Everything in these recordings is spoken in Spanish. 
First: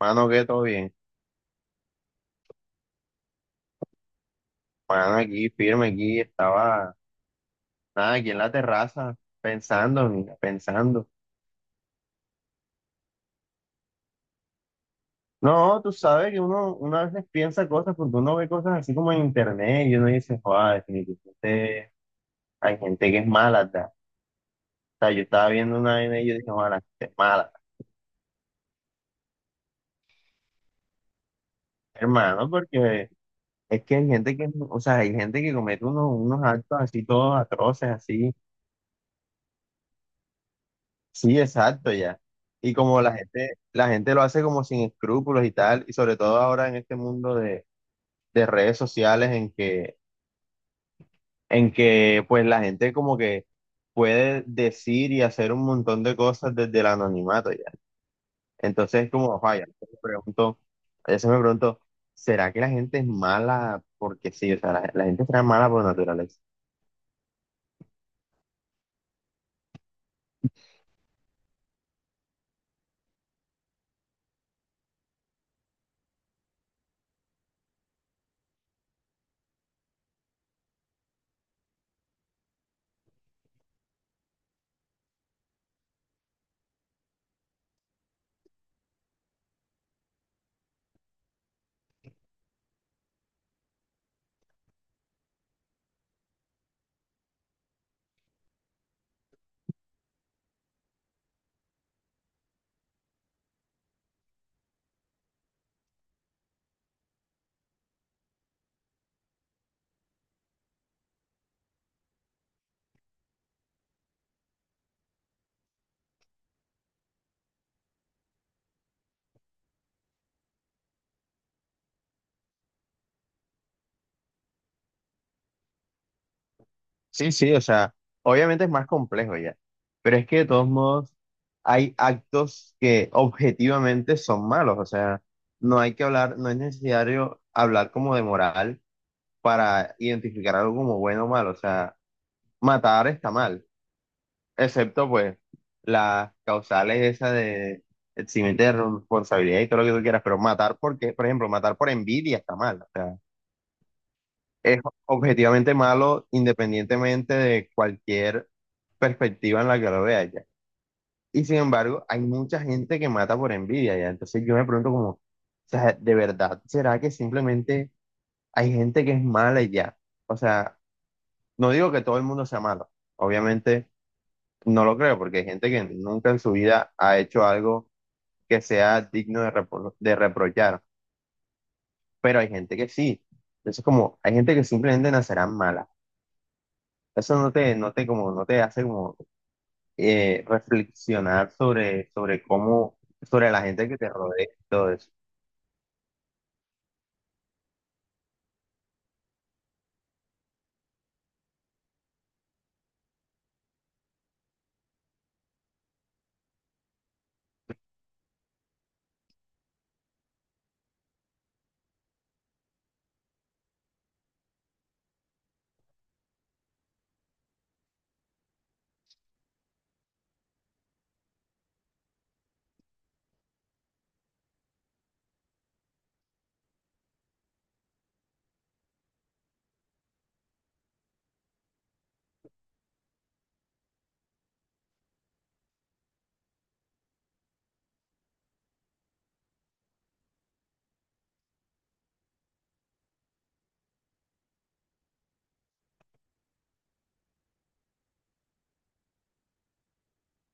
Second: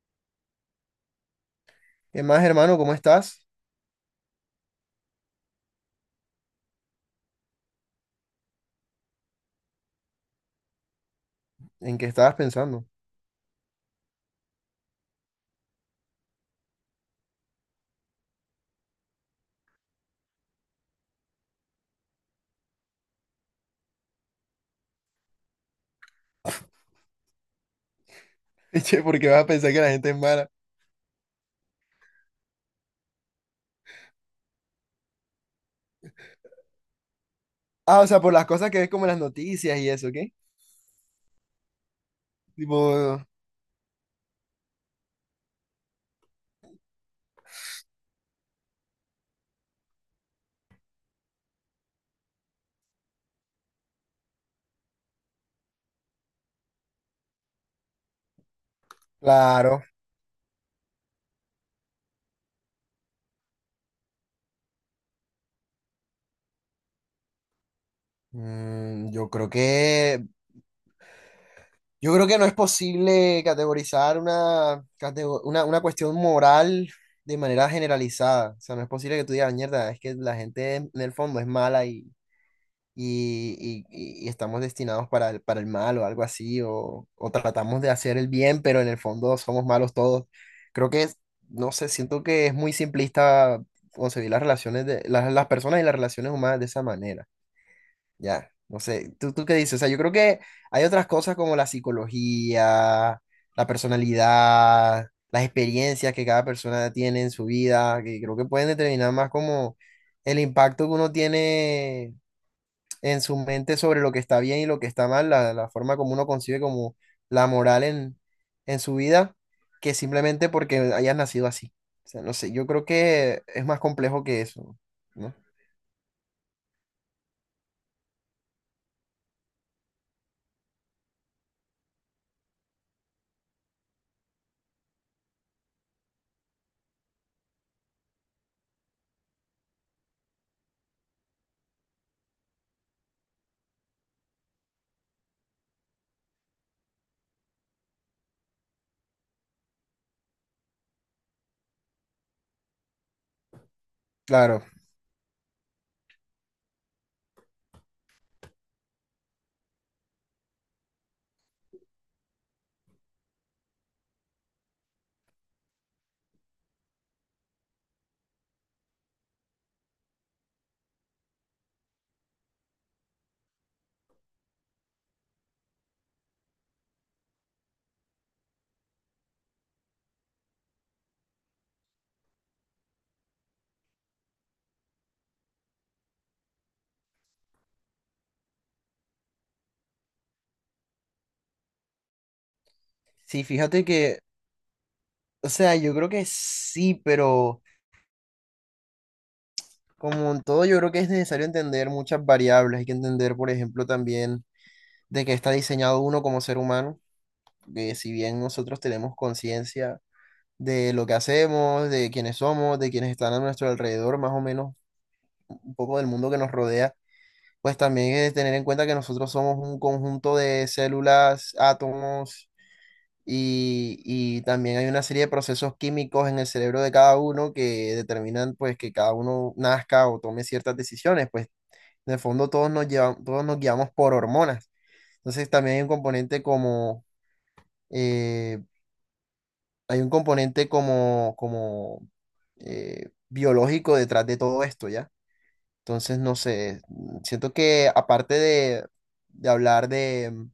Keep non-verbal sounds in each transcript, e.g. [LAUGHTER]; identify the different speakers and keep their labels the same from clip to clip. Speaker 1: Mano, que todo bien.
Speaker 2: ¿Qué más, hermano? ¿Cómo estás?
Speaker 1: Mano, aquí firme, aquí estaba, nada, aquí en la terraza, pensando, mira, pensando.
Speaker 2: ¿En qué estabas pensando?
Speaker 1: No, tú sabes que uno a veces piensa cosas porque uno ve cosas así como en internet y uno dice, joder, definitivamente hay gente que es mala, ¿verdad? O sea, yo estaba viendo una vaina y yo dije, joder, la gente es mala,
Speaker 2: [LAUGHS] Che, ¿por qué vas a pensar que la gente es mala?
Speaker 1: hermano, porque es que hay gente que, o sea, hay gente que comete unos actos así todos atroces,
Speaker 2: Ah, o sea, por
Speaker 1: así.
Speaker 2: las cosas que ves como en las noticias y eso, ¿qué?
Speaker 1: Sí, exacto, ya. Y
Speaker 2: Tipo,
Speaker 1: como la gente lo hace como sin escrúpulos y tal, y sobre todo ahora en este mundo de redes sociales en que pues la gente como que puede decir y hacer un montón de cosas desde el anonimato ya. Entonces como, vaya,
Speaker 2: claro.
Speaker 1: a veces me pregunto, ¿será que la gente es mala porque sí? O sea, la gente será mala por naturaleza.
Speaker 2: Mm, yo creo que, yo creo que no es posible categorizar una cuestión moral de manera generalizada. O sea, no es posible que tú digas, mierda, es que la gente en el fondo es mala y estamos destinados para el mal o algo así, o tratamos de hacer el bien, pero en el fondo somos malos todos. Creo que es, no sé, siento que es muy simplista concebir las relaciones de las personas y las relaciones humanas de esa manera. Ya, no sé, tú qué dices? O sea, yo creo que hay otras cosas como la psicología, la personalidad, las experiencias que cada persona tiene en su vida, que creo que pueden determinar más como el impacto que uno tiene en su mente sobre lo que está bien y lo que está mal, la forma como uno concibe como la moral en su vida, que simplemente porque hayas nacido así. O sea, no sé, yo creo que es más complejo que eso, ¿no?
Speaker 1: Sí, sí, o sea, obviamente es más complejo ya, pero es que de todos modos hay actos que objetivamente son malos, o sea, no es necesario hablar como de moral para identificar algo como bueno o malo, o sea, matar está mal, excepto pues las causales esas de eximiente de responsabilidad y todo lo que tú quieras, pero matar por envidia está mal, o sea
Speaker 2: Claro,
Speaker 1: es objetivamente malo independientemente de cualquier perspectiva en la que lo veas ya. Y sin embargo, hay mucha gente que mata por envidia ya. Entonces yo me pregunto como, o sea, ¿de verdad será que simplemente hay gente que es mala y ya? O sea, no digo que todo el mundo sea malo. Obviamente no lo creo porque hay gente que nunca en su vida ha hecho algo que sea digno de, de reprochar. Pero hay gente que sí. Entonces como, hay gente que simplemente nacerá mala. Eso no te hace como reflexionar sobre, sobre cómo,
Speaker 2: sí,
Speaker 1: sobre la
Speaker 2: fíjate
Speaker 1: gente que te
Speaker 2: que,
Speaker 1: rodea y todo eso.
Speaker 2: o sea, yo creo que sí, pero como en todo, yo creo que es necesario entender muchas variables. Hay que entender, por ejemplo, también de qué está diseñado uno como ser humano, que si bien nosotros tenemos conciencia de lo que hacemos, de quiénes somos, de quienes están a nuestro alrededor, más o menos un poco del mundo que nos rodea, pues también es tener en cuenta que nosotros somos un conjunto de células, átomos y también hay una serie de procesos químicos en el cerebro de cada uno que determinan pues que cada uno nazca o tome ciertas decisiones, pues en el fondo todos nos llevamos, todos nos guiamos por hormonas. Entonces también hay un componente como... eh, hay un componente como biológico detrás de todo esto, ¿ya? Entonces, no sé, siento que aparte de hablar de, o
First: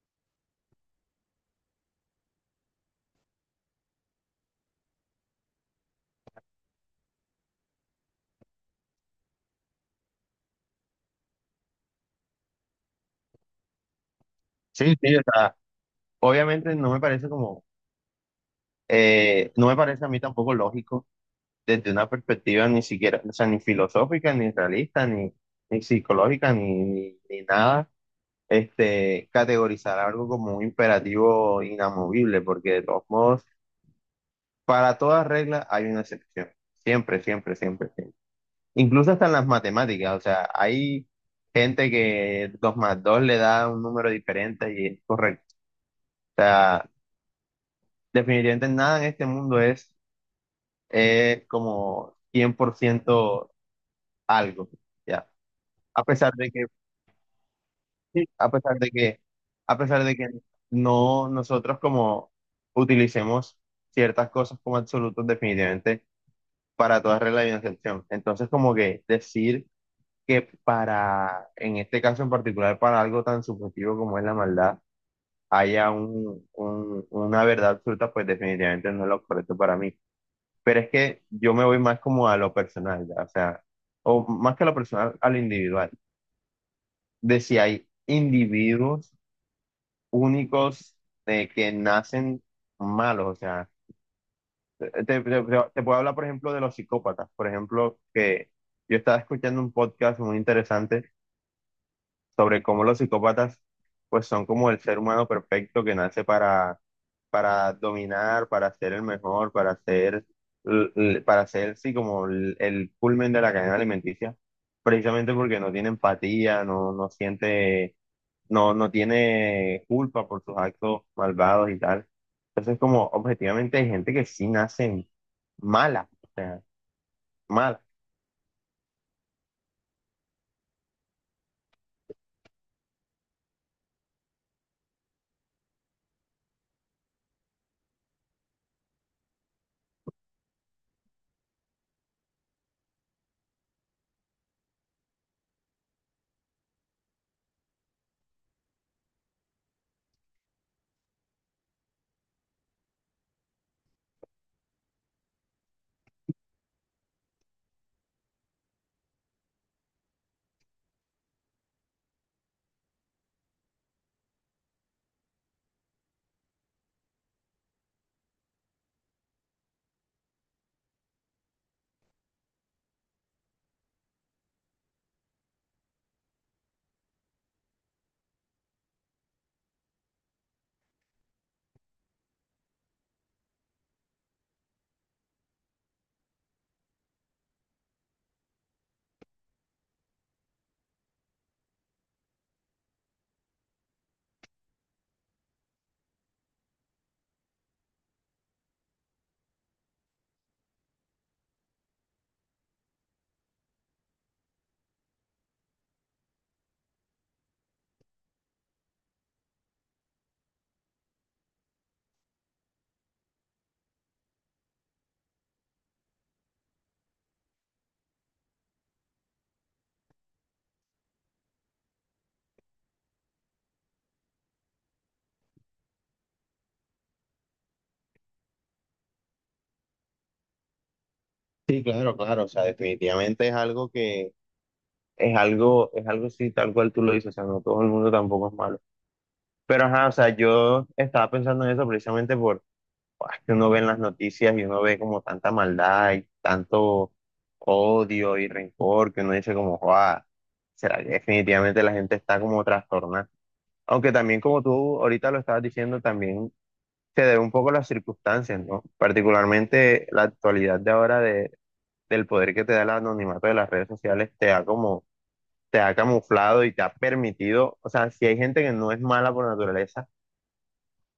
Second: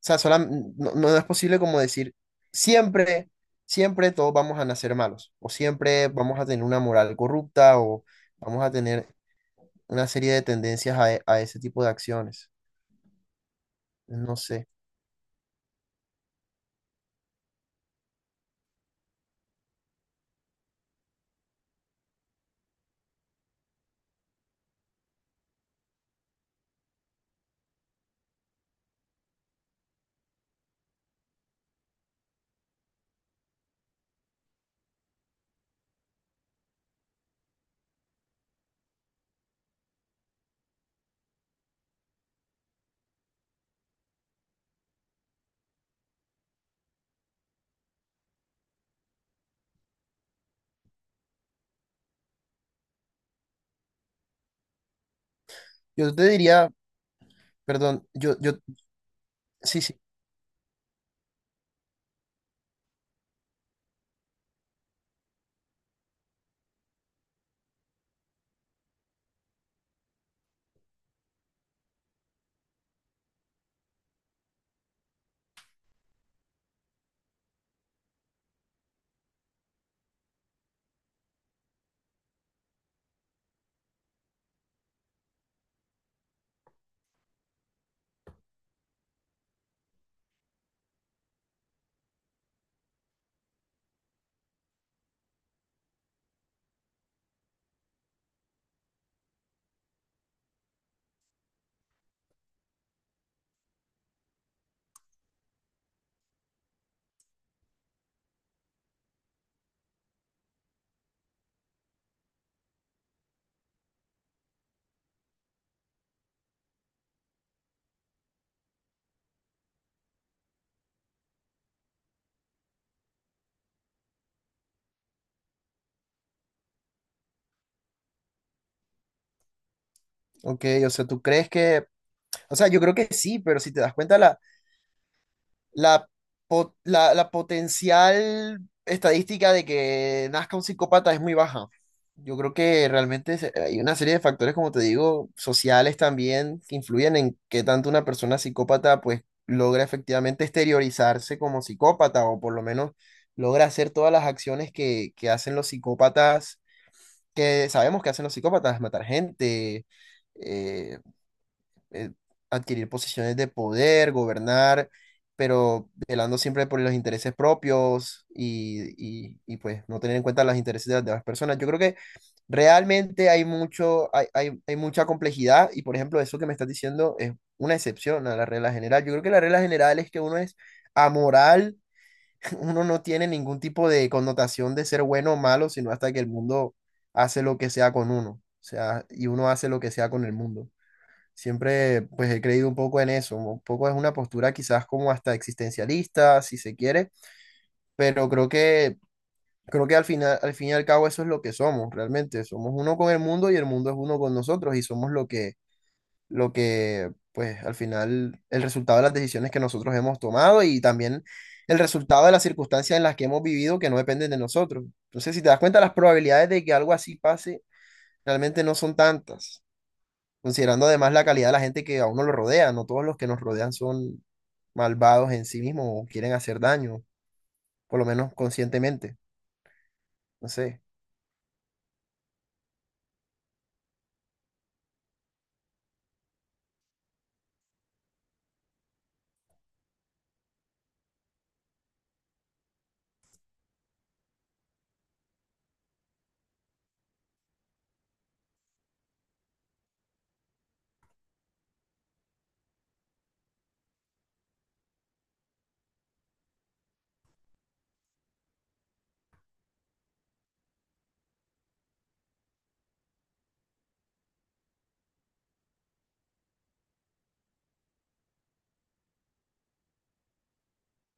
Speaker 2: sea, no es posible como decir, siempre, siempre todos vamos a nacer malos, o siempre vamos a tener una moral corrupta, o vamos a tener una serie de tendencias a, a ese tipo de acciones. No sé.
Speaker 1: Sí, sí, o sea, obviamente no me parece como, no me parece a mí tampoco lógico desde una perspectiva ni siquiera, o sea, ni filosófica, ni realista, ni psicológica, ni nada, este, categorizar algo como un imperativo inamovible, porque de todos modos, para toda regla hay una excepción. Siempre, siempre, siempre, siempre. Incluso hasta en las matemáticas, o sea, hay gente que 2 más 2 le da un número diferente y es correcto. O sea, definitivamente nada en este mundo es, como 100% algo, ¿ya? A
Speaker 2: Yo te
Speaker 1: pesar de que,
Speaker 2: diría, perdón,
Speaker 1: sí, a
Speaker 2: yo,
Speaker 1: pesar de que, a
Speaker 2: sí, sí,
Speaker 1: pesar de que no nosotros como utilicemos ciertas cosas como absolutos definitivamente para toda regla y una excepción. Entonces, como que decir que para, en este caso en particular, para algo tan subjetivo como es la maldad, haya una verdad absoluta, pues definitivamente no es lo correcto para mí. Pero es que yo me voy más como a lo personal, ya. O sea, o más que a lo personal, a lo individual. De si hay individuos únicos de que nacen malos, o sea, te, te, te- te puedo hablar, por ejemplo, de los psicópatas, por ejemplo, que yo estaba escuchando un podcast muy interesante sobre cómo los psicópatas pues son como el ser humano perfecto que nace para dominar, para ser el mejor, para ser, para ser sí como el culmen de la cadena alimenticia, precisamente porque no tiene empatía, no siente, no tiene culpa por sus actos malvados y tal. Entonces como objetivamente hay gente que sí nace mala, o sea, mala.
Speaker 2: ok, o sea, tú crees que... O sea, yo creo que sí, pero si te das cuenta, la, la potencial estadística de que nazca un psicópata es muy baja. Yo creo que realmente hay una serie de factores, como te digo, sociales también, que influyen en qué tanto una persona psicópata pues logra efectivamente exteriorizarse como psicópata o por lo menos logra hacer todas las acciones que hacen los psicópatas, que sabemos que hacen los psicópatas, matar gente, eh, eh, adquirir posiciones de poder, gobernar, pero velando siempre por los intereses propios y, pues no tener en cuenta los intereses de las demás personas. Yo creo que realmente hay mucho, hay mucha complejidad y por ejemplo eso que me estás diciendo es una excepción a la regla general. Yo creo que la regla general es que uno es amoral, [LAUGHS] uno no tiene ningún tipo de connotación de ser bueno o malo, sino hasta que el mundo hace lo que sea con uno. O sea, y uno hace lo que sea con el mundo. Siempre pues he creído un poco en eso, un poco es una postura quizás como hasta existencialista, si se quiere, pero creo que al final al fin y al cabo eso es lo que somos realmente, somos uno con el mundo y el mundo es uno con nosotros y somos lo que pues al final el resultado de las decisiones que nosotros hemos tomado y también el resultado de las circunstancias en las que hemos vivido que no dependen de nosotros. Entonces, si te das cuenta, las probabilidades de que algo así pase realmente no son tantas considerando además la calidad de la gente que a uno lo rodea. No todos los que nos rodean son malvados en sí mismos o quieren hacer daño, por lo menos conscientemente. No sé.
Speaker 1: Sí, claro, claro, o sea, definitivamente es algo así, tal cual tú lo dices, o sea, no todo el mundo tampoco es malo. Pero ajá, o sea, yo estaba pensando en eso precisamente por, ah, que uno ve en las noticias y uno ve como tanta maldad y tanto odio y rencor que uno dice como, "Joa, será que definitivamente la gente está como trastornada. Aunque también como tú ahorita lo estabas diciendo, también se debe un poco a las circunstancias, ¿no? Particularmente la actualidad de ahora del poder que te da el anonimato de las redes sociales te da como te ha camuflado y te ha permitido, o sea, si hay gente que no es mala por naturaleza,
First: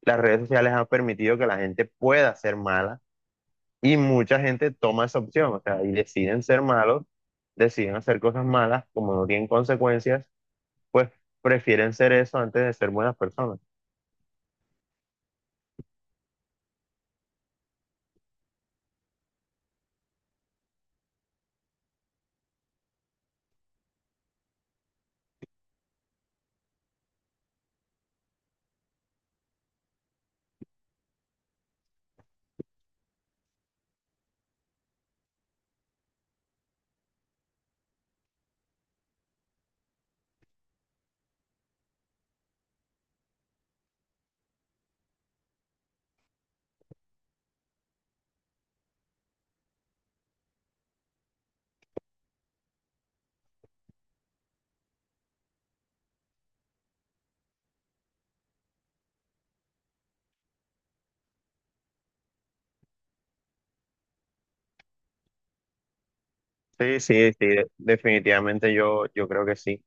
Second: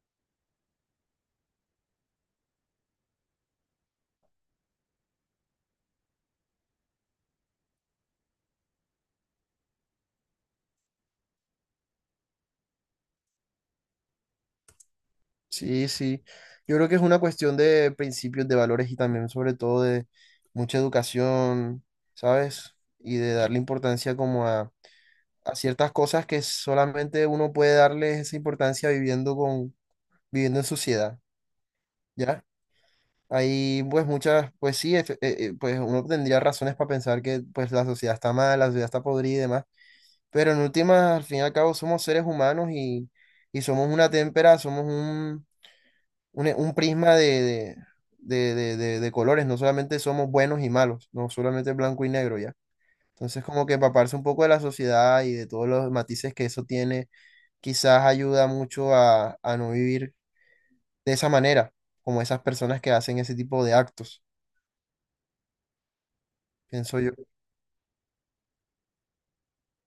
Speaker 1: las redes sociales han permitido que la gente pueda ser mala y mucha gente toma esa opción, o sea, y deciden ser malos, deciden hacer cosas malas, como no tienen consecuencias, pues prefieren ser eso antes de ser buenas personas.
Speaker 2: Sí, sí. Yo creo que es una cuestión de principios, de valores y también sobre todo de mucha educación, ¿sabes? Y de darle importancia como a ciertas cosas que solamente uno puede darle esa importancia viviendo con, viviendo en sociedad, ¿ya? Hay pues muchas, pues sí, pues uno tendría razones para pensar que pues la sociedad está mal, la sociedad está podrida y demás, pero en últimas, al fin y al cabo, somos seres humanos y somos una témpera, somos un prisma de colores, no solamente somos buenos y malos, no solamente blanco y negro ya. Entonces como que empaparse un poco de la sociedad y de todos los matices que eso tiene, quizás ayuda mucho a no vivir de esa manera, como esas personas que hacen ese tipo de actos, pienso
Speaker 1: Sí,
Speaker 2: yo.
Speaker 1: sí, sí, definitivamente yo creo que sí.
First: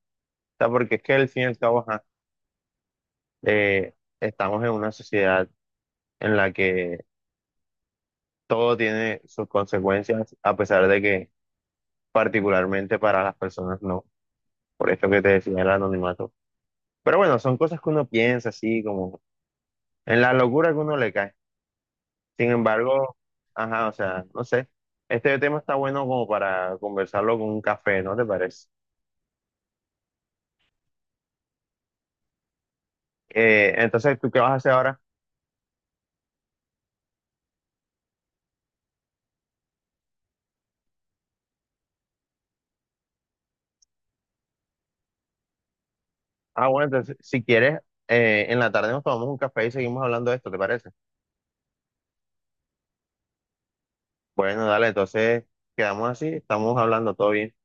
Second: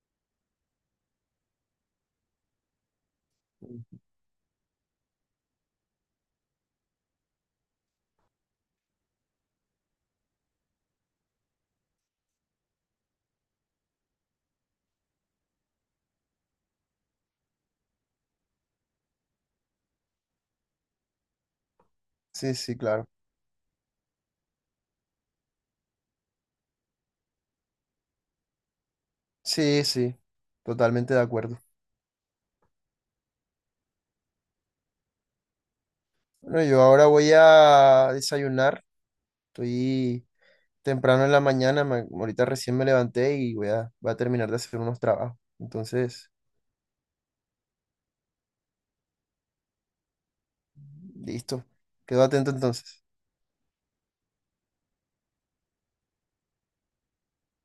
Speaker 1: O sea, porque es que al fin y al cabo, ajá, estamos en una sociedad en la que todo tiene sus consecuencias, a pesar de que particularmente para las personas no, por esto que te decía el anonimato. Pero bueno, son cosas que uno piensa así, como en la locura que uno le cae. Sin
Speaker 2: Sí, sí, claro.
Speaker 1: embargo, ajá, o sea, no sé, este tema está bueno como para conversarlo con un café, ¿no te parece?
Speaker 2: Sí, sí, totalmente de acuerdo.
Speaker 1: Entonces, ¿tú qué vas a hacer ahora?
Speaker 2: Bueno, yo ahora voy a desayunar. Estoy temprano en la mañana, ahorita recién me levanté y voy a, voy a terminar de hacer unos trabajos. Entonces,
Speaker 1: Ah, bueno, entonces, si quieres, en la tarde nos tomamos un café y seguimos hablando de esto, ¿te parece?
Speaker 2: listo. Quedo atento entonces.
Speaker 1: Bueno, dale, entonces quedamos así, estamos hablando todo bien.